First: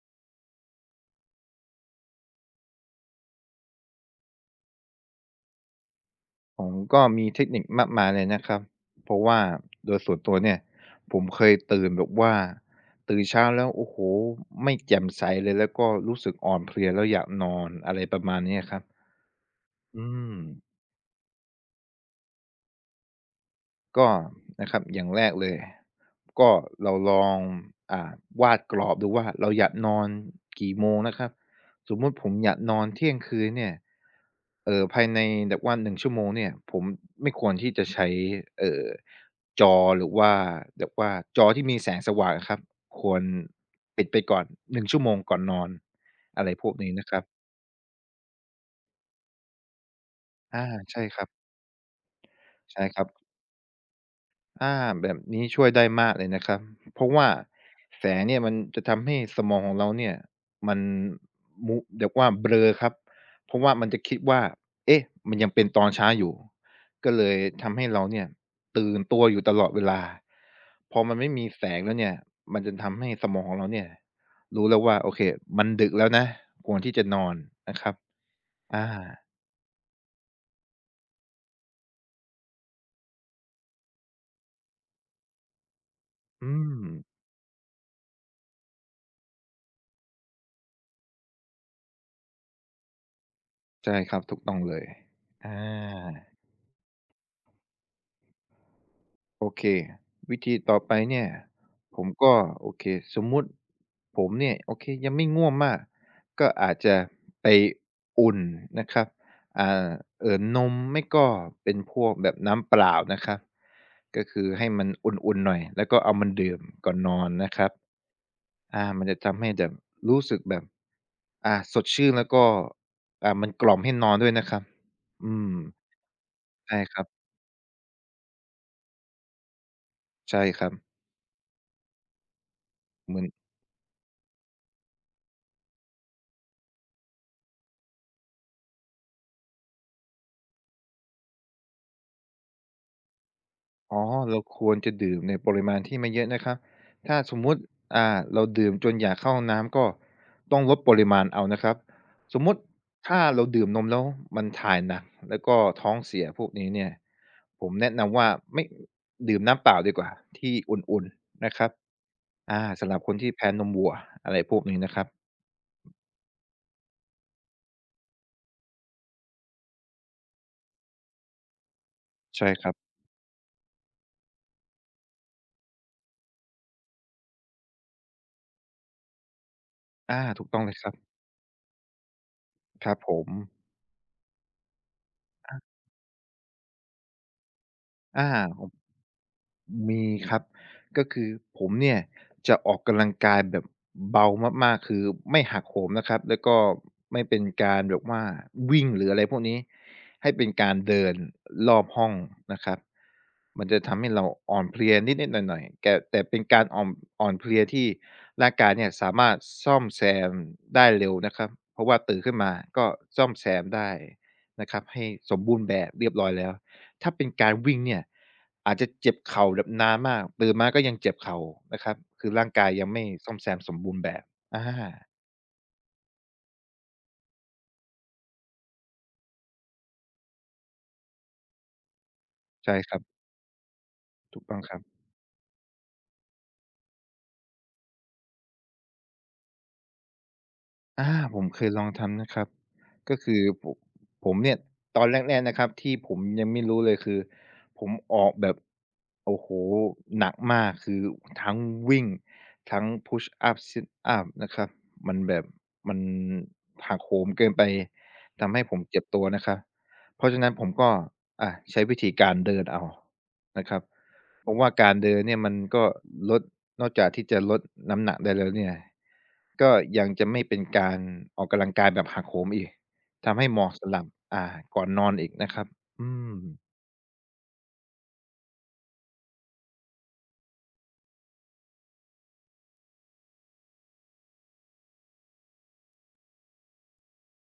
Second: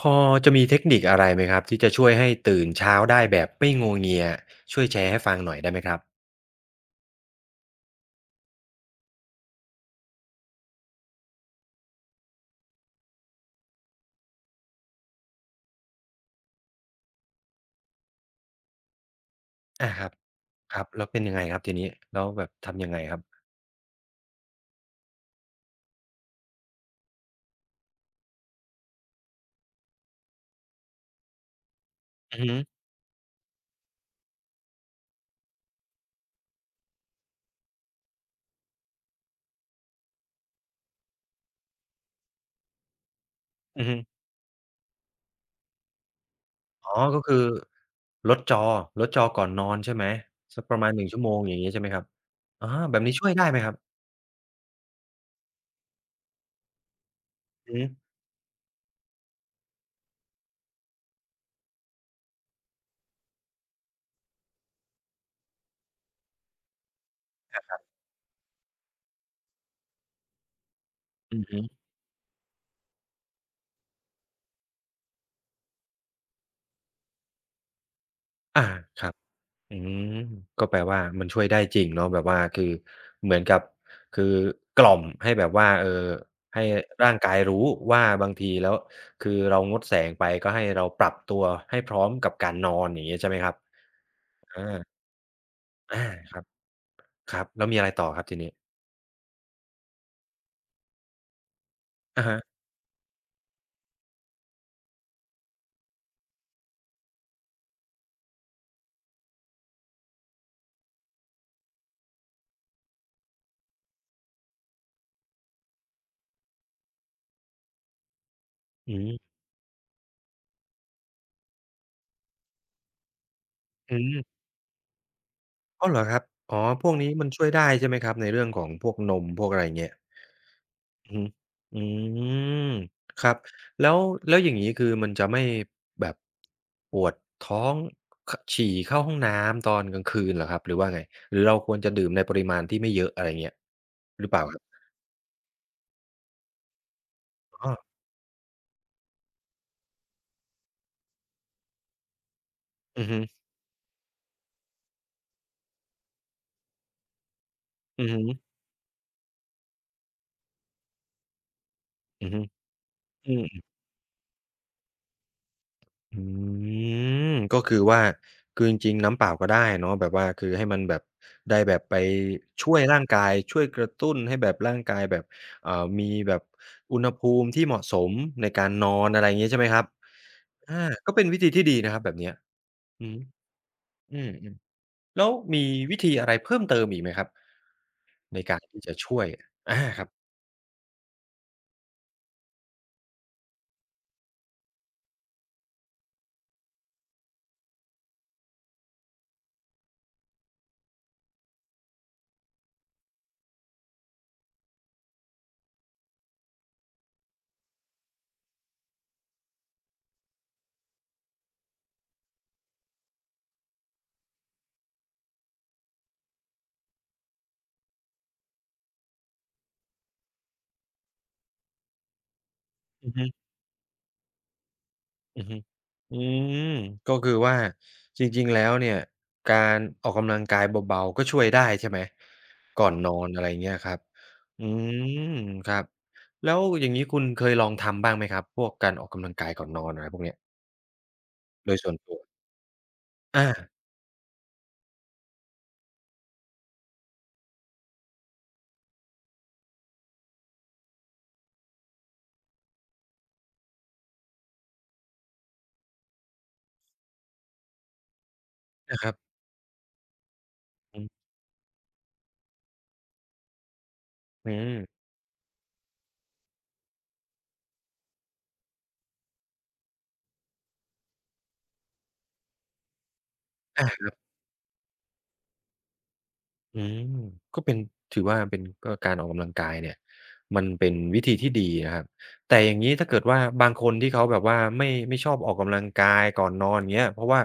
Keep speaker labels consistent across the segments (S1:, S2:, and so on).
S1: พอจะมีเทคนิคอะไรไหมครับที่จะช่วยให้ตื่นเช้าได้แบบไม่งัวเงียช่วยแชร์ให้ฟังหน่อยได้ไหมครับ
S2: ผมก็มีเทคนิคมากมายเลยนะครับ เพราะว่าโดยส่วนตัวเนี่ยผมเคยตื่นแบบว่าตื่นเช้าแล้วโอ้โฮไม่แจ่มใสเลยแล้วก็รู้สึกอ่อนเพลียแล้วอยากนอนอะไรประมาณเนี้ยครับ
S1: อาค
S2: อื
S1: รับ
S2: ม
S1: ครับแล้วเป็นยังไงครับทีนี้แล้วแบบทำยังไงครับ
S2: ก็นะครับอย่างแรกเลยก็เราลองอ่าวาดกรอบดูว่าเราอยากนอนกี่โมงนะครับสมมุติผม
S1: อือ
S2: อยา
S1: ฮึ
S2: กนอนเที่ยงคืนเนี่ยภายในแบบว่า1ชั่วโมงเนี่ยผมไม่ควรที่จะใช้เอ่อจอหรือว่าแบบว่าจอที่มีแสงสว่างอะครับควร
S1: อือฮึ
S2: ปิดไปก่อน1ชั่วโมงก่อนนอนอะไรพวก
S1: อ๋
S2: นี้
S1: อ
S2: นะค
S1: ก็
S2: รับ
S1: คือลดจอลดจอก่อนนอนใช่ไหม
S2: อา
S1: สักประมาณห
S2: ใช่
S1: นึ่ง
S2: ค
S1: ชั่ว
S2: รับ
S1: โมงอย่างงี้ใช่ไหมครับอา
S2: ใช่
S1: แบ
S2: ครั
S1: บนี้ช่
S2: บ
S1: วยได้ไหมครับ
S2: อาแบบนี้ช่วยได้มากเลยนะครับเพราะว่า
S1: อือฮึ
S2: แสงเนี่ยมันจะทำให้สมองของเราเนี่ยมันมุเรียกว่าเบลอครับเพราะว่ามันจะคิดว่าเอ๊ะมันยังเป็นตอนเช้าอยู่ก็เลยทำให้เราเนี่ยตื่นตัวอยู่ตลอดเวลาพอมันไม่
S1: อื
S2: มี
S1: อฮึ
S2: แสงแล้วเนี่ยมันจะทำให้สมองของเราเนี่ยรู้แล้วว่าโอเคมันดึกแล้วนะควรที่จะนอนนะครับ
S1: อา
S2: อา
S1: ครับ อืมก็แปลว่ามันช่วยได้จริงเนาะแบบว่าคือเหมือนกับคือกล่อมให้แบบว่าเออ
S2: อื
S1: ให้
S2: ม
S1: ร่างกายรู้ว่าบางทีแล้วคือเรางดแสงไปก็ให้เราปรับตัวให้พร้อมกับการนอนอย่างเงี้ยใช่ไหมครับ
S2: ใช่ครับถูกต้องเล
S1: อา
S2: ยอา
S1: อาครับครับแล้วมีอะไรต่อครับทีนี้
S2: โอเควิธีต่อไปเนี่ยผม
S1: อะ
S2: ก็
S1: ฮะ
S2: โอเคสมมุติผมเนี่ยโอเคยังไม่ง่วงมากก็อาจจะไปอุ่นนะครับอ่านมไม่ก็เป็นพวกแบบน้ำเปล่านะครับก็คือให้มันอุ่นๆหน่อยแล้วก็เอามันดื่มก่อนนอนนะครับอา
S1: อื
S2: มัน
S1: ม
S2: จะทำให้แบบรู้สึกแบบสดชื่นแล้วก็มันกล่อมให้
S1: อื
S2: นอน
S1: ม
S2: ด้วยนะครับอืม
S1: อ้าวเหรอครับอ๋อ
S2: ใช่
S1: พว
S2: ค
S1: ก
S2: รับ
S1: นี้มันช่วยได้ใช่ไหมครับในเรื่องของพวกนมพวกอะไรอย่างเงี้ย
S2: ใช่ครับ
S1: อือฮึอืม
S2: เหมือ
S1: ค
S2: น
S1: รับ แล้วแล้วอย่างงี้คือมันจะไม่แบบปวดท้องขฉี่เข้าห้องน้ำตอนกลางคืนเหรอครับ หรือว่าไง หรือเราควรจะดื่มในปริมาณที่ไม่เยอะอะไรเงี้ย
S2: อ๋อ
S1: หรือเป
S2: เรา
S1: ล่าครั
S2: ค
S1: บ
S2: วรจะดื่มในปริมาณที่ไม่เยอะนะครับถ้าสมมุติ
S1: อ๋อ
S2: อ่าเราดื่มจนอยากเข้าห้องน้ำก็ต้องลดปริมาณเอานะครับสมมุติ
S1: อือ
S2: ถ้า
S1: ฮึ
S2: เราดื่มนมแล้วมันถ่ายหนักแล้วก็ท้องเสียพวกนี้เนี่ยผมแนะ
S1: อือ
S2: นำ
S1: ฮึ
S2: ว่าไม่ดื่มน้ำเปล่าดีกว่าที่อุ่นๆนะครับ
S1: อือฮึ
S2: อาสำหรับคน
S1: อื
S2: ที่
S1: ม
S2: แพ้นมวัวอะไรพวกนี้นะครับ
S1: อืมก็คือว่าคือจริงๆน้ำเปล่าก็ได้เนาะแบบว่าคือให้มันแบบได้แบบไป
S2: ใช่ครั
S1: ช่
S2: บ
S1: วยร่างกายช่วยกระตุ้นให้แบบร่างกายแบบเอ่อมีแบบอุณหภูมิที่เหมาะสมในการนอนอะไรอย่างงี้ใช่ไหมครับ
S2: อาถูกต้องเล
S1: อา
S2: ยครับ
S1: ก็เป็นวิธีที่ดีนะครับแบบเนี้ย
S2: ครับ
S1: อื
S2: ผ
S1: อ
S2: ม
S1: ฮึอืมๆแล้วมี
S2: อ
S1: วิธีอะไรเพิ่มเติมอีกไหมครับ
S2: า
S1: ในการ
S2: อา
S1: ที่จะช่วยอาค
S2: มี
S1: รับ
S2: ครับก็คือผมเนี่ยจะออกกำลังกายแบบเบามากๆคือไม่หักโหมนะครับแล้วก็ไม่เป็นการแบบว่าวิ่งหรืออะไรพวกนี้ให้เป็นการเดินรอบห้องนะครับมันจะทำให้เราอ่อนเพลียนิดๆหน่อยๆแก่แต่เป็นการอ่อมอ่อนเพลียที่ร่างกายเนี่ยสามารถซ่อมแซมได้เร็วนะครับเพราะว่าตื่นขึ้นมาก็ซ่อมแซมได้นะครับให้สมบูรณ์แบบเรียบร้อยแล้ว ถ้าเป็นการวิ่งเนี่ยอาจจะเจ็บเข่าแบบนานมากตื่นมาก็ยังเจ็บเข่านะครับคือร่างกายยังไม่
S1: อือฮึ
S2: ซ่อมแซมสมบูรณ์แบบอา
S1: อือฮึอืมก็คือว่าจริงๆแล้วเนี่ยการออกกำลังกายเบาๆก็ช่วยได้ใช่ไหม
S2: ใช่
S1: ก่อ
S2: ค
S1: น
S2: รั
S1: น
S2: บ
S1: อนอะไรเงี้ยครับ
S2: ถูกต้อง
S1: อื
S2: ครับ
S1: มครับแล้วอย่างงี้คุณเคยลองทำบ้างไหมครับพวกการออกกำลังกายก่อนนอนอะไรพวกเนี้ย
S2: อาผมเคย
S1: โดย
S2: ลอง
S1: ส่วนตัว
S2: ทำนะครับก็คือ
S1: อา
S2: ผมเนี่ยตอนแรกๆนะครับที่ผมยังไม่รู้เลยคือผมออกแบบโอ้โฮหนักมากคือทั้งวิ่งทั้ง push up sit up นะครับมันแบบมันหักโหมเกินไปทำให้ผม
S1: นะ
S2: เจ็บ
S1: ครับ
S2: ตัวนะครับเพราะฉะนั้นผมก็
S1: อือ
S2: ใช้วิธีการเดินเอานะครับ ผม
S1: ฮึ
S2: ว่าการเดินเนี่ยมันก็ลดนอกจากที่จะลดน้ำหนักได้แล้วเนี่ยก็ยังจะไม่เป็นการออกกำลังกายแบบหักโหมอีกทำให้เหมาะสำหรับอ่าก่อนนอนอีกนะครับอืม
S1: อืมก็เป็นถือว่าเป็นก็การออกกำลังกายเนี่ยมันเป็นวิธีที่ดีนะครับแต่อย่างงี้ถ้าเกิดว่าบางคนที่เขาแบบว่าไม่ชอบออกกำลังกายก่อนนอนอย่างเงี้ยเพราะว่า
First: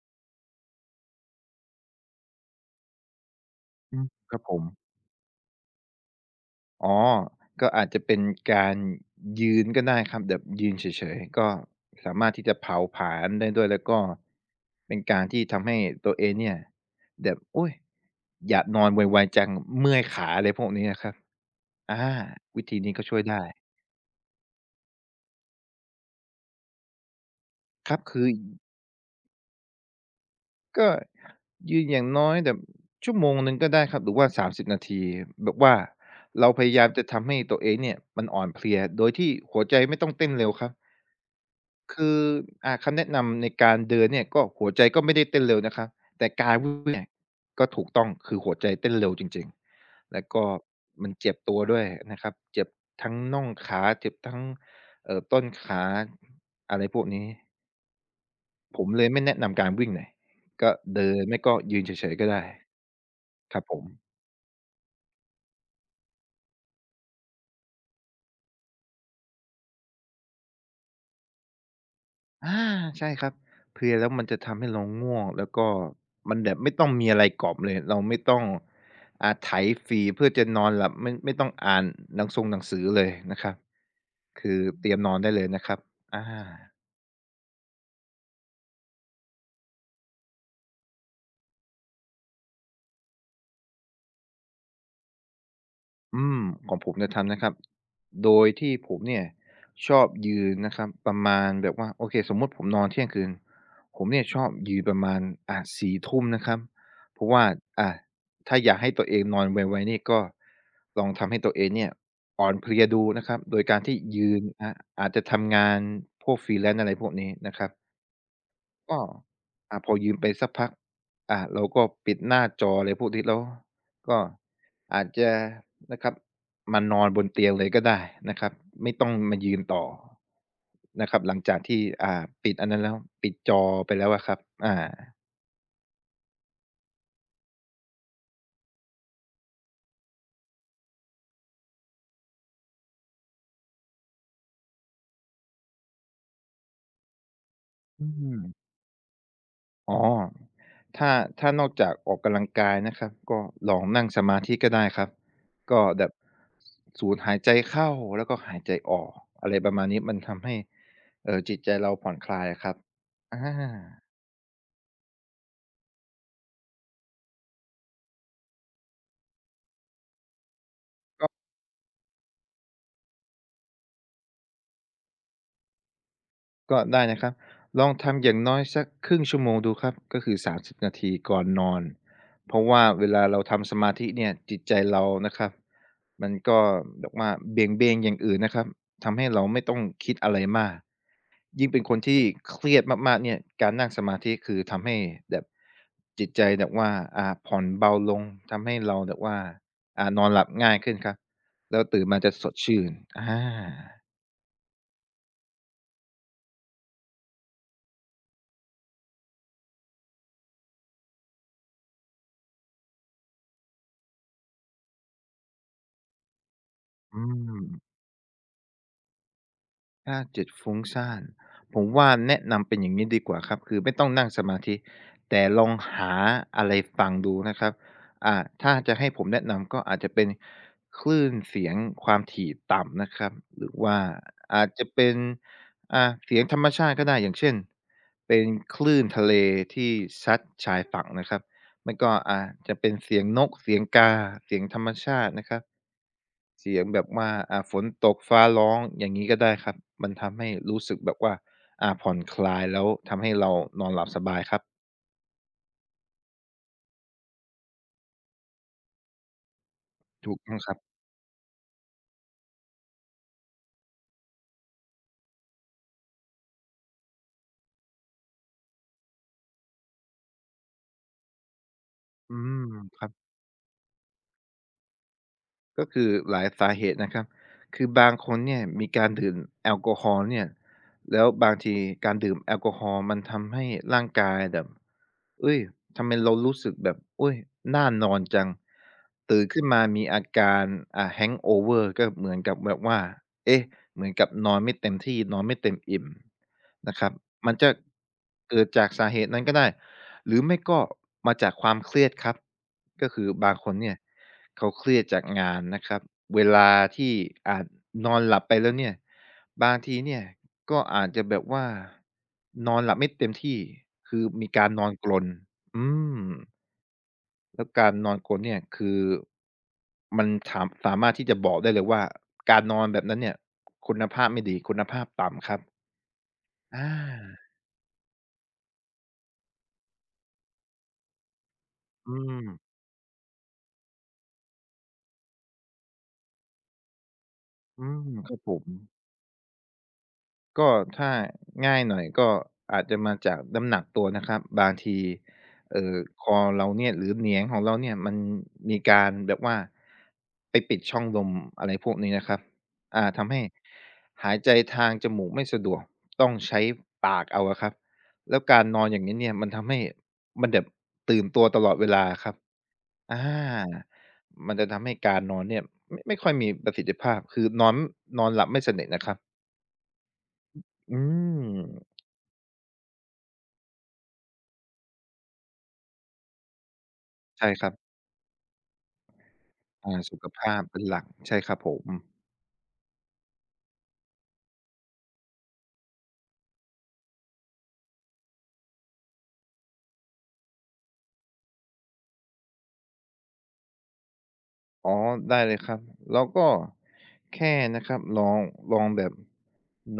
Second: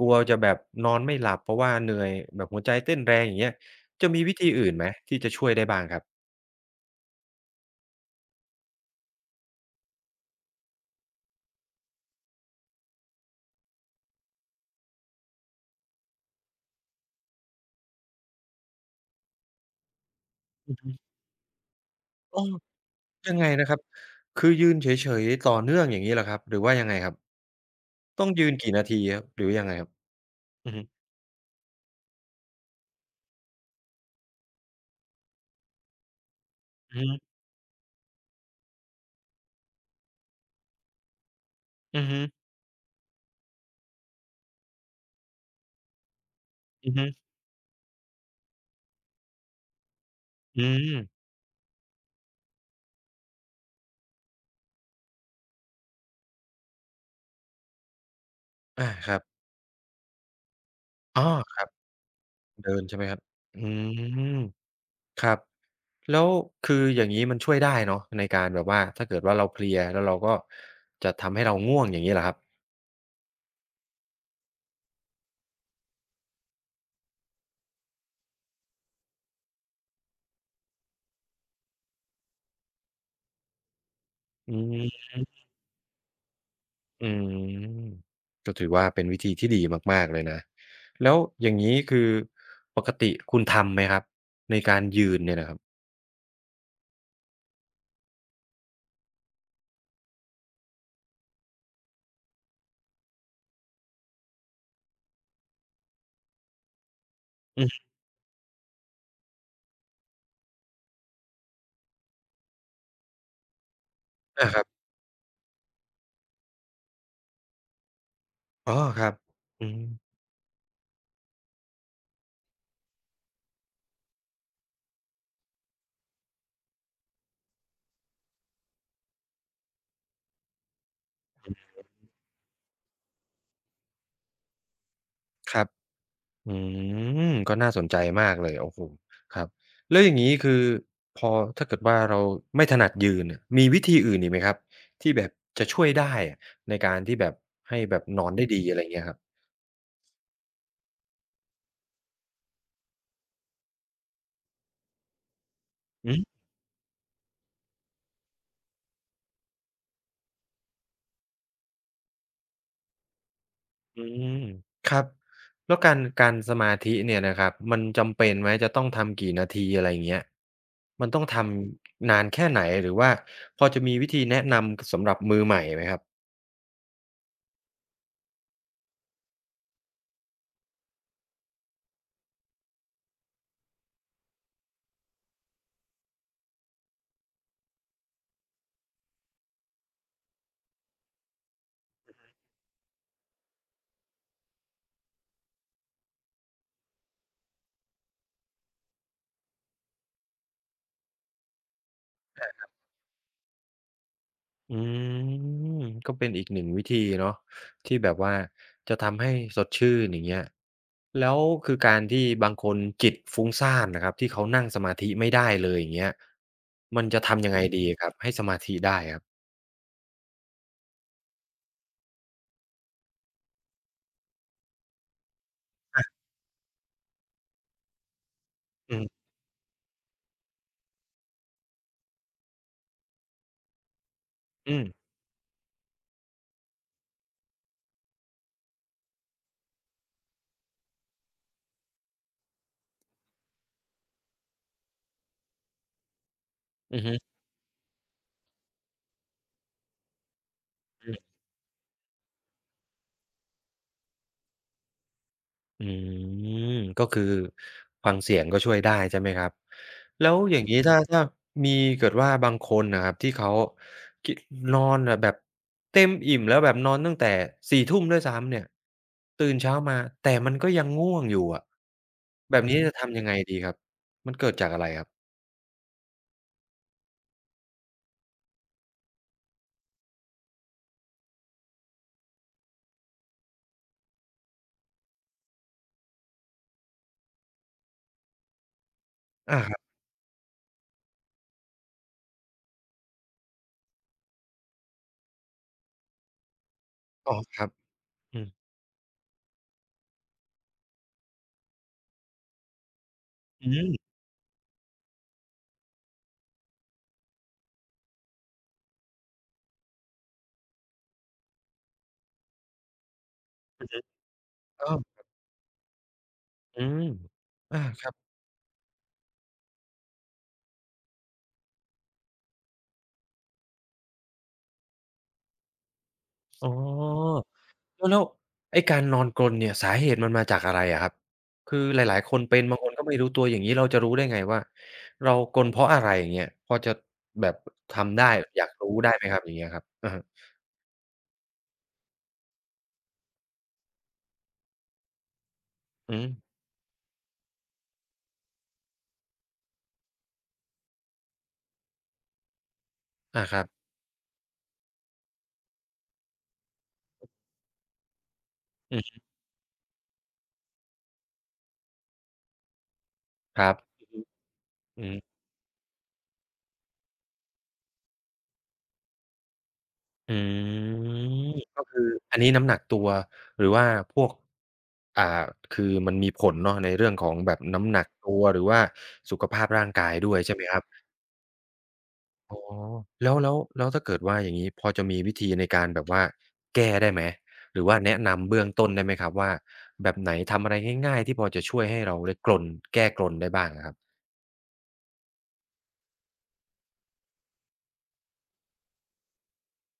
S1: กลัวจะแบบนอนไม่หลับเพราะว่าเหนื่อยแบบหัวใจเต้นแรงอย่างเงี้ย
S2: อืม
S1: จะมี
S2: ค
S1: วิ
S2: รับ
S1: ธี
S2: ผม
S1: อื่นไหมที่จะช่วยได้บ้างครับ
S2: อ๋อก็อาจจะเป็นการยืนก็ได้ครับแบบยืนเฉยๆ ก็สามารถที่จะเผาผลาญได้ด้วยแล้วก็เป็นการที่ทำให้ตัวเองเนี่ยแบบโอ๊ยอยากนอนไวๆจังเมื่อยขาอะไรพวก
S1: อือ
S2: นี้
S1: ฮึ
S2: อะครับอา
S1: อ้อ
S2: วิธีนี้ก็ช่วย
S1: ยัง
S2: ได้
S1: ไงนะครับคือยืนเฉยๆต่อเนื่องอย่างงี้เหรอครับหรือว่ายังไงครับ
S2: ครับคื
S1: ต้
S2: อ
S1: องยืนกี่นาทีครับหรือยังไงครับอือฮึ
S2: ก็ยืนอย่างน้อยแบบชั่วโมงหนึ่งก็ได้ครับหรือว่า30นาทีแบบว่าเราพยายาม
S1: อือ
S2: จะ
S1: ฮึ
S2: ทำให้ตัวเองเนี่ยมันอ่อนเพลียโดยที่หัวใจไม่ต้องเต้นเร็วครับ
S1: อือ
S2: คือ
S1: ฮึ
S2: คำแนะนำในการเดินเนี่ยก็หัวใจก็ไม่ได้เต้นเร็วนะครับแต่การ
S1: อือ
S2: วิ่
S1: ฮึ
S2: งก็ถูกต้องคือหัวใจเต้นเร็วจริงๆแล้วก็
S1: อืม
S2: มันเจ็บตัวด้วยนะครับเจ็บทั้งน่องขาเจ็บทั้งต้นขาอะไรพวกนี้ ผม
S1: อา
S2: เลย
S1: ครั
S2: ไม่
S1: บ
S2: แนะนำการวิ่งเลยก็เดิ
S1: อ๋
S2: น
S1: อ
S2: ไม่ก็
S1: ครับ
S2: ยืนเฉยๆก็ได้
S1: เดินใช่ไหมครับ
S2: ค
S1: อื
S2: รับผม
S1: มครับ แล้วคืออย่างงี้มันช่วยได้เนาะในการแบบว่าถ้าเกิดว่าเราเพลียแล้วเราก็จะทำให้เราง่วงอย่างงี้เหรอครับ
S2: อาใช่ครับเพลียแล้วมันจะทำให้เราง่วงแล้วก็มันแบบไม่ต้องมีอะไรกล่อมเลยเราไม่ต้องไถฝีเพื่อจะนอนหลับไม่ต้องอ่านหนังสงหนังสือเลยนะครับคื
S1: อื
S2: อเตรียมน
S1: ม
S2: อนได้เลยนะครับอา
S1: อืมก็ถือว่าเป็นวิธีที่ดีมากๆเลยนะ แล้วอย่างงี้ คือ ปกติคุณทำไหมครับ ในการยืนเนี่ยนะครับ
S2: อืมของผมจะทำนะครับโดยที่ผมเนี่ยชอบยืนนะครับประมาณแบบว่าโอเคสมมุติผมนอนเที่ยงคืนผมเนี่ยชอบยืนประมาณอ่า4ทุ่มนะครับเพราะว่า
S1: อือ
S2: อ่าถ้าอยากให้ตัวเองนอนไวๆนี่ก็ลองทำให้ตัวเองเนี่ยอ่อนเพลียดูนะครับโดยการที่ยืน
S1: อาครับ
S2: อาอาจจะทำงานพวก freelance อะไรพวกนี้นะครับ
S1: อ๋อ
S2: ก็
S1: ครับอืม
S2: พอยืมไปสักพักเราก็ปิดหน้าจออะไรพวกนี้แล้วก็อาจจะนะครับมานอนบนเตียงเลยก็ได้นะครับไม่ต้องมายืนต่อนะครับหลังจากที่ปิดอันนั้นแล้วปิดจอไปแล้วอะครับอา
S1: ครับ อืมก็น่าสนใจมากเลยโอ้โฮครับแล้วอย่างงี้คือพอถ้าเกิดว่าเราไม่ถนัดยืนเนี่ยมีวิธีอื่นอีกไหมครับที่แบบจะช่วยได้อะในการที่แบบให้แบบ
S2: อื
S1: นอน
S2: ม
S1: ได้ดีอะไรอย่างเงี้ยครับ
S2: อ๋อถ้าถ้านอกจากออกกำลังกายนะครับก็ลองนั่งสมาธิก็ได้ครับก็แบ
S1: อื
S2: บ
S1: ม
S2: สูดหายใจเข้าแล้วก็หายใจออกอะไรประมาณนี้มันทำให้จิตใจเราผ่อนคลายอะครับอา
S1: อืมครับแล้วการสมาธิเนี่ยนะครับมันจำเป็นไหมจะต้องทำกี่นาทีอะไรอย่างเงี้ยมันต้องทำนานแค่ไหนหรือว่าพอจะมีวิธีแนะนำกสำหรับมือใหม่ไหมครับ
S2: ก็ได้นะครับลองทำอย่างน้อยสักครึ่งชั่วโมงดูครับก็คือ30นาทีก่อนนอนเพราะว่าเวลาเราทำสมาธิเนี่ยจิตใจเรานะครับมันก็แบบว่าเบี่ยงเบนอย่างอื่นนะครับทำให้เราไม่ต้องคิดอะไรมากยิ่งเป็นคนที่เครียดมากๆเนี่ยการนั่งสมาธิคือทำให้แบบจิตใจแบบว่าผ่อนเบาลงทำให้เราแบบว่านอนหลับง่ายขึ้นครับแล้วตื่นมาจะสดชื่นอา
S1: อืมก็เป็นอีกหนึ่งวิธีเนาะที่แบบว่าจะทำให้สดชื่นอย่างเงี้ยแล้วคือการที่บางคนจิตฟุ้งซ่านนะครับที่เขานั่งสมาธิไม่ได้เลยอย่างเงี้ยมัน
S2: อื
S1: จะทำยังไงดี
S2: ม
S1: ครับให้สมาธิได้ครับ
S2: ถ้าจิตฟุ้งซ่านผมว่าแนะนำเป็นอย่างนี้ดีกว่าครับคือไม่ต้องนั่งสมาธิแต่ลองหาอะไรฟังดูนะครับอ่าถ้า
S1: อื
S2: จะให้ผ
S1: ม
S2: มแนะนำก็อาจจะเป็นคลื่นเสียงความถี่ต่ำนะครับหรือว่าอาจ
S1: อื
S2: จะ
S1: ม
S2: เป็นเสียงธรรมชาติก็ได้อย่างเช่นเป็นคลื่นทะเลที่ซัดชายฝั่งนะครับ มันก็อาจจะเป็นเสียงนกเสียงกาเสียงธรรมชาตินะครับเสียง
S1: อื
S2: แบ
S1: อ
S2: บ
S1: ฮึ
S2: ว่าฝนตกฟ้าร้องอย่างงี้ก็ได้ครับมันทำให้รู้สึกแบบว่าผ่อนคลายแล้วทำให้เรานอนหลับสบายครับ
S1: อืมก็คือฟังเสียงก็ช่วยได้ใช่ไหมครับแล้
S2: ถู
S1: ว
S2: กต้อ
S1: อ
S2: ง
S1: ย่าง
S2: ครับ
S1: นี้ถ้ามีเกิดว่าบางคนนะครับที่เขากินอนอะแบบเต็มอิ่มแล้วแบบนอนตั้งแต่4ทุ่มด้วยซ้ำเนี่ยตื่นเช้ามาแต่มันก็ยังง่วงอยู่อะ
S2: อื
S1: แบ
S2: ม
S1: บนี้จะ
S2: ครับ
S1: ทำยังไงดีครับมันเกิดจากอะไรครับ
S2: ก็คือหลายสาเหตุนะครับคือบางคนเนี่ยมีการดื่มแอลกอฮอล์เนี่ยแล้วบางทีการดื่มแอลกอฮอล์มันทำให้ร่างกายแบบเฮ้ยทำไมเรารู้สึกแบบเอุยน่านอนจัง ตื่น
S1: อ่า
S2: ขึ้น
S1: ครั
S2: มา
S1: บ
S2: มีอาการhangover ก็เหมือนกับแบบว่าเอ๊ะเหมือนกับนอนไม่เต็มที่นอนไม่เต็มอิ่มนะครับ
S1: อ๋อ
S2: มัน
S1: ครั
S2: จะ
S1: บอืม
S2: เกิดจากสาเหตุนั้นก็ได้ หรือไม่ก็มาจากความเครียดครับก็คือบางค
S1: อื
S2: น
S1: ม
S2: เนี่ยเขาเครียดจากงานนะครับเวลาที่อาจนอนหลับไปแล้วเนี่ยบางทีเนี่ยก็อาจจะแบบว่านอนหลับไม่เต็มที่คือมีการนอ
S1: อ๋
S2: นกร
S1: อ
S2: นอืม
S1: อืม
S2: แล้ว
S1: อา
S2: การ
S1: ค
S2: น
S1: รั
S2: อ
S1: บ
S2: นกรนเนี่ยคือมันถามสามารถที่จะบอกได้เลยว่าการนอนแบบนั้นเนี่ยคุณภาพไม่ดีคุณภาพต่ำครับ
S1: อ๋อ
S2: อา
S1: แล้วไอ้การนอนกรนเนี่ยสาเหตุมันมาจากอะไรอะครับคือห
S2: อื
S1: ลายๆคน
S2: ม
S1: เป็นบางคนก็ไม่รู้ตัวอย่างงี้เราจะรู้ได้ไงว่าเรากรนเพราะอะไรอย่างเงี้ยพอจะแบบ
S2: อืม
S1: ทำได้
S2: ครับผ
S1: อ
S2: ม
S1: ยากรู้ได้ไหมครับอย่างเงี้ยครับอะฮะ
S2: ก็ถ้าง่ายหน่อยก็อาจจะมาจากน้ำหนักตัวนะครับบางทีเอ่อ
S1: อื
S2: ค
S1: ม
S2: อเราเนี่ยหรือเหนียงของเราเนี่ยมันมีการแบบว่าไปปิดช่องลมอะไรพวกนี้นะครับทำให้
S1: อาครับ
S2: หายใจทางจมูกไม่สะดวกต้องใช้ปากเอาอะครับแล้วการนอนอ
S1: อื
S2: ย่างนี้
S1: ม
S2: เนี่ยมันทำให้มันแบบตื่นตัวตลอดเวลาอะครับอ
S1: ครับ
S2: ามันจะทำให้
S1: อื
S2: การนอ
S1: ม
S2: นเนี่ยไม่ค่อยมีประสิทธิภาพคือนอนนอนหลับไม่สนิทนะครับ
S1: อื
S2: อื
S1: มก็
S2: ม
S1: คืออันนี้น้ำหนักตัวหรือว่าพวกอ่าคือมันมีผลเนาะในเรื่องของ
S2: ใช่
S1: แบบ
S2: ครับ
S1: น้ำหนักตัวหรือว่าสุขภาพร่างกาย
S2: สุข
S1: ด้วยใช่
S2: ภาพ
S1: ไหมค
S2: เป็
S1: รั
S2: น
S1: บ
S2: หลัก ใช่ครับผม
S1: อ๋อแล้วถ้าเกิดว่าอย่างงี้พอจะมีวิธีในการแบบว่าแก้ได้ไหมหรือว่าแนะนำเบื้องต้นได้ไหมครับว่าแบบไหนทำอะไรง่ายๆที่พอจะช่วยให้เราได้กลนแก้กลนได้บ้างอะครับ
S2: อ๋อได้เลยครับแล้วก็แค่นะครับ ลองแบบ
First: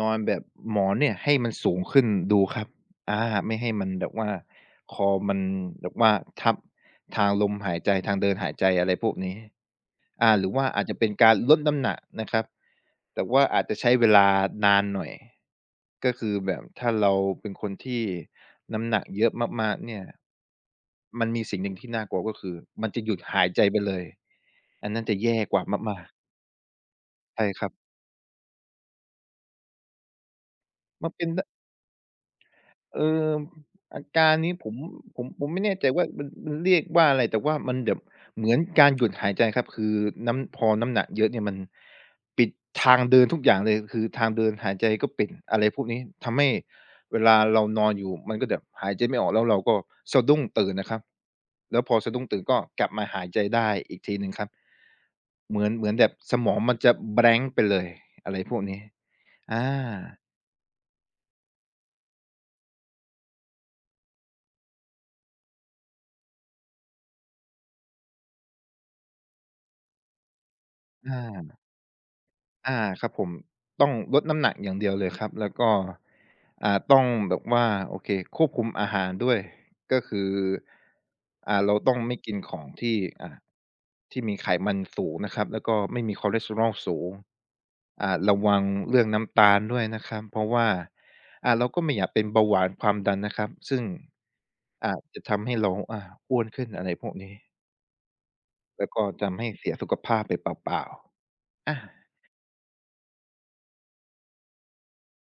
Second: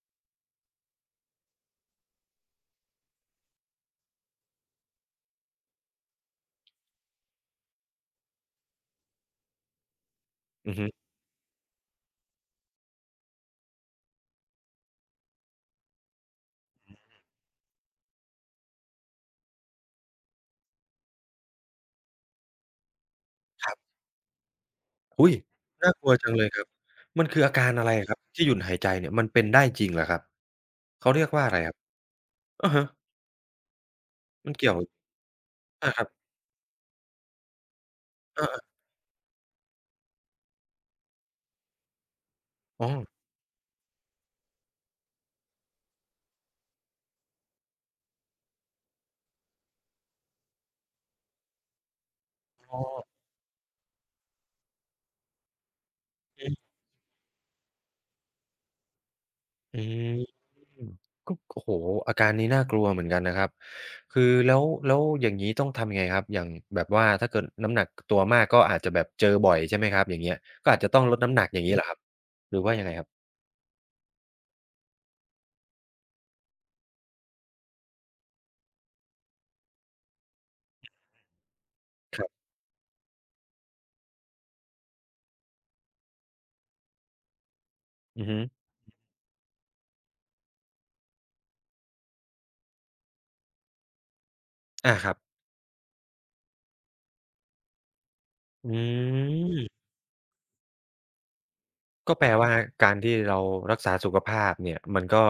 S2: นอนแบบหมอนเนี่ยให้มันสูงขึ้นดูครับอาไม่ให้มันแบบว่าคอมันแบบว่าทับทางลมหายใจทางเดินหายใจอะไรพวกนี้ หรือว่า
S1: อือ
S2: อา
S1: ฮึ
S2: จจะเป็นการลดน้ำหนักนะครับแต่ว่าอาจจะใช้เวลานานหน่อยก็คือแบบถ้าเราเป็นคนที่น้ำหนักเยอะมากๆเนี่ยมันมีสิ่งหนึ่งที่น่ากลัวก็คือมันจะหยุดหายใจ
S1: ครั
S2: ไป
S1: บ
S2: เลยอันนั้นจะ
S1: อุ๊ย
S2: แย่กว่า
S1: น่า
S2: มา
S1: ก
S2: ก
S1: ลัว
S2: ๆ
S1: จังเลยครับมันคือ
S2: ใช่
S1: อา
S2: ค
S1: กา
S2: รับ
S1: รอะไรอะครับที่หยุดหายใจเนี่ยมันเป็นได้จริงเหรอครับ
S2: มัน
S1: เขาเรี
S2: เป็
S1: ย
S2: น
S1: กว่าอะไรครับอะฮะ
S2: เอ่ออาการ
S1: มั
S2: นี้
S1: น
S2: ผ
S1: เกี่ย
S2: ม
S1: ว
S2: ผมไม่แน่ใจ
S1: อาค
S2: ว่า
S1: รับ
S2: มันเรียกว่าอะไรแต่ว่ามันแบบเห
S1: อา
S2: มือน
S1: ๆ
S2: การหยุดหายใจครับคือน้ำพอน้ำหนักเยอะเนี่ยมันปิด
S1: อ๋อ
S2: ทางเดินทุกอย่างเลยคือทางเดินหายใจก็ปิดอะไรพวกนี้ทำให้เวลาเรานอนอยู่มันก็แบบหายใจไม่ออกแล้วเราก็สะดุ้งตื่นนะครับแล้วพอสะดุ้งตื่นก็
S1: อ๋อ
S2: กลับมาหายใจได้อีกทีหนึ่งครับเหมือนแบบส
S1: อื
S2: มอ
S1: อ
S2: งมันจะ blank ไปเลยอะไรพวกนี้อา
S1: อืม อืมก็โอ้โฮอาการนี้น่ากลัวเหมือนกันนะครับคือแล้วอย่างงี้ต้องทำยังไงครับอย่างแบบว่าถ้าเกิดน้ำหนักตัวมากก็อาจจะแบบเจอบ่อยใช่ไหมครับอย่างเงี้ยก็อาจจะต้องลดน้ำหนัก
S2: อา
S1: อย่างงี้เหรอครับหรือว่า
S2: อา
S1: ยังไงค
S2: ค
S1: รั
S2: รับผ
S1: บ
S2: มต้องลดน้ำหนักอย่างเดียวเลยครับแล้วก็ต้องแบบว่าโอเคควบคุมอาหารด้วยก็คือเราต้องไม่
S1: ครั
S2: กินข
S1: บ
S2: องที่อ่าที่มีไขมันสูงนะครับแล้วก็ไม่มีคอเลสเตอรอลสูง
S1: อือ
S2: ระ
S1: ฮึ
S2: วังเรื่องน้ำตาลด้วยนะครับเพราะว่าเราก็ไม่อยากเป็นเบาหวานความดันนะครับซึ่งอ่า
S1: อาครับ
S2: จะทำให้เราอ้วนขึ้นอะไรพวกนี้
S1: อื
S2: แล้วก็ทำให้เสีย
S1: ม
S2: สุขภาพไปเปล่าๆอา
S1: ก็แปลว่าการที่เรารักษาสุขภาพเนี่ยมันก็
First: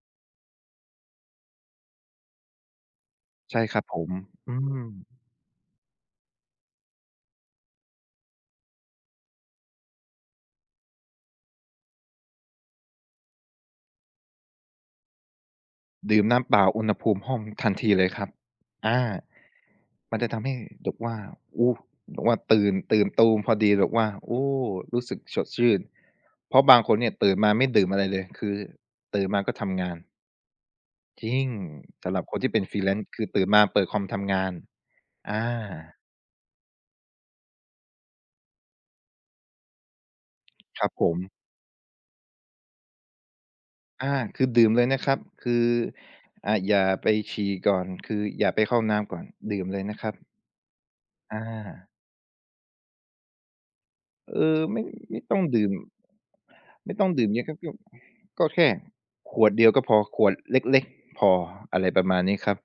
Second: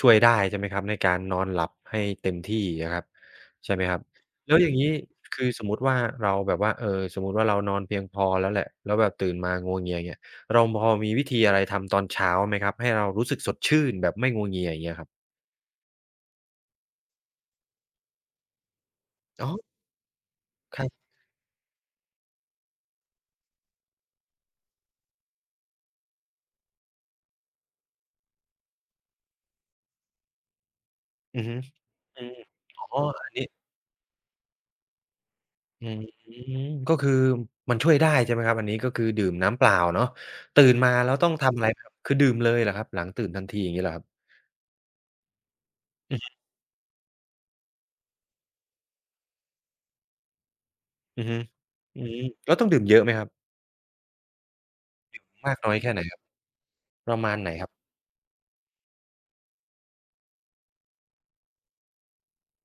S1: ช่วยได้ใช่ไหมครับในการนอนหลับให้เต็มที่อะครับ
S2: ใช่
S1: ใช่
S2: ครั
S1: ไหม
S2: บ
S1: ค
S2: ผ
S1: รับ
S2: มอื
S1: แล้วอย่า
S2: ม
S1: งงี้คือสมมุติว่าเราแบบว่าสมมุติว่าเรานอนเพียงพอแล้วแหละแล้วแบบตื่นมางัวเงียอย่างเงี้ยเราพอมีวิธีอะไรทำตอนเช้าไหมครับให้เรารู้สึกสดชื่นแบบไม่งัวเงียอย่างเงี้ยครับ
S2: ดื่มน้ำเปล่าอุณหภูมิห้องทันทีเลยครับอา
S1: อ๋อ
S2: มันจะทำให้
S1: ครั
S2: แบบ
S1: บ
S2: ว่าอู้แบบว่าตื่นตูมพอดีแบบว่าโอ้รู้สึกสดชื่นเพราะบางคนเนี่ยตื่นมาไม่ดื่มอะไรเลย คือตื่นมาก็ทำงาน จริ
S1: อือ
S2: ง
S1: ฮึ
S2: สำห
S1: อื
S2: รับค
S1: ม
S2: นที่เป็น
S1: อ๋อ
S2: Freelance คือ
S1: อันนี้
S2: ตื่นมาเปิดคอมทำงานอา
S1: อืมก็คือมันช่วยได้ใช่ไหมครับอันนี้ก็คือดื่มน้ำเปล่าเนาะตื่น
S2: ครับ
S1: มา
S2: ผ
S1: แล้ว
S2: ม
S1: ต้องทำอะไรไหมครับคือดื่มเลยเหรอครับหลังตื่นทันทีอย่างงี้เหรอครับ
S2: อาคือดื่มเลยนะครับ คือ
S1: อือฮึ
S2: อย่าไปฉี่ก่อน คืออย่าไปเข้าน้ำก่อนดื่มเลยนะครับ
S1: อือฮึ
S2: อา
S1: อืมแล้วต้องดื่มเยอะไหมครับ
S2: เออไม่ไม่ต้อง
S1: มาก
S2: ดื่
S1: น้
S2: ม
S1: อยแค่ไหนครับ
S2: ไม่ต้อ
S1: ป
S2: ง
S1: ระ
S2: ดื่ม
S1: มาณ
S2: เยอะ
S1: ไหน
S2: ครับ
S1: ครั
S2: ก็
S1: บ
S2: ก็แค่ขวดเดียวก็พอขวดเล็กๆพออะไรประมาณนี้ครับ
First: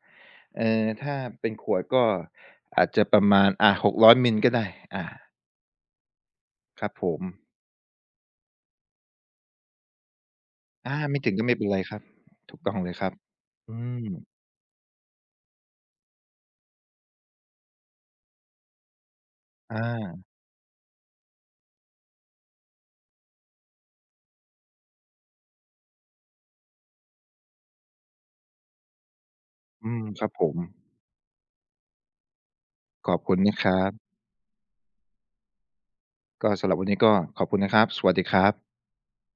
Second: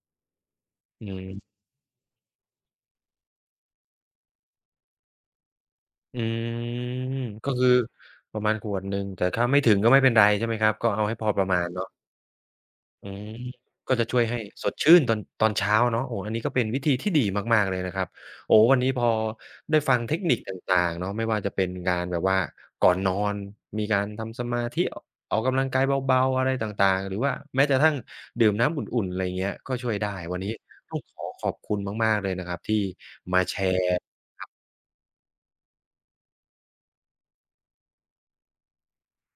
S1: อื
S2: ถ้า
S1: ม
S2: เป็นขวดก็อาจจะประมาณ600มิลก็ได้อ่า
S1: อื
S2: ครับ
S1: ม
S2: ผม
S1: ก็คือประมาณขวดหนึ่งแต่ถ้าไม่ถึงก็ไม่เป็นไรใช่ไหมครับก็
S2: อา
S1: เอาให้
S2: ไม่
S1: พ
S2: ถึ
S1: อ
S2: ง
S1: ป
S2: ก็
S1: ระ
S2: ไม่
S1: มา
S2: เป็
S1: ณ
S2: นไร
S1: เนาะ
S2: ครับถูกต้องเลยค
S1: อื
S2: รับ
S1: ม
S2: อื
S1: ก็จะ
S2: ม
S1: ช่วยให้สดชื่นตอนเช้าเนาะโอ้อันนี้ก็เป็นวิธีที่ดีมากๆเลยนะครับโอ้วันนี้พอได้ฟังเทค
S2: อา
S1: นิคต่างๆเนาะไม่ว่าจะเป็นการแบบว่าก่อนนอนมีการทำสมาธิออกอกกำลังกายเบาๆอะไรต่างๆหรือว่าแม้กระทั่งดื่มน้ำอุ่นๆอะไรอย่างเงี้ยก็
S2: อื
S1: ช่วย
S2: ม
S1: ได้
S2: ครับ
S1: วัน
S2: ผ
S1: นี้
S2: ม
S1: ต้องขอบคุณมากๆเลยนะครับที่
S2: ขอบคุณ
S1: มา
S2: นะ
S1: แช
S2: ครับ
S1: ร์
S2: ก็สำหรับวันนี้ก็ขอบคุณนะครับสวัสดีครับ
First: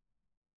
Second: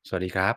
S1: สวัสดีครับ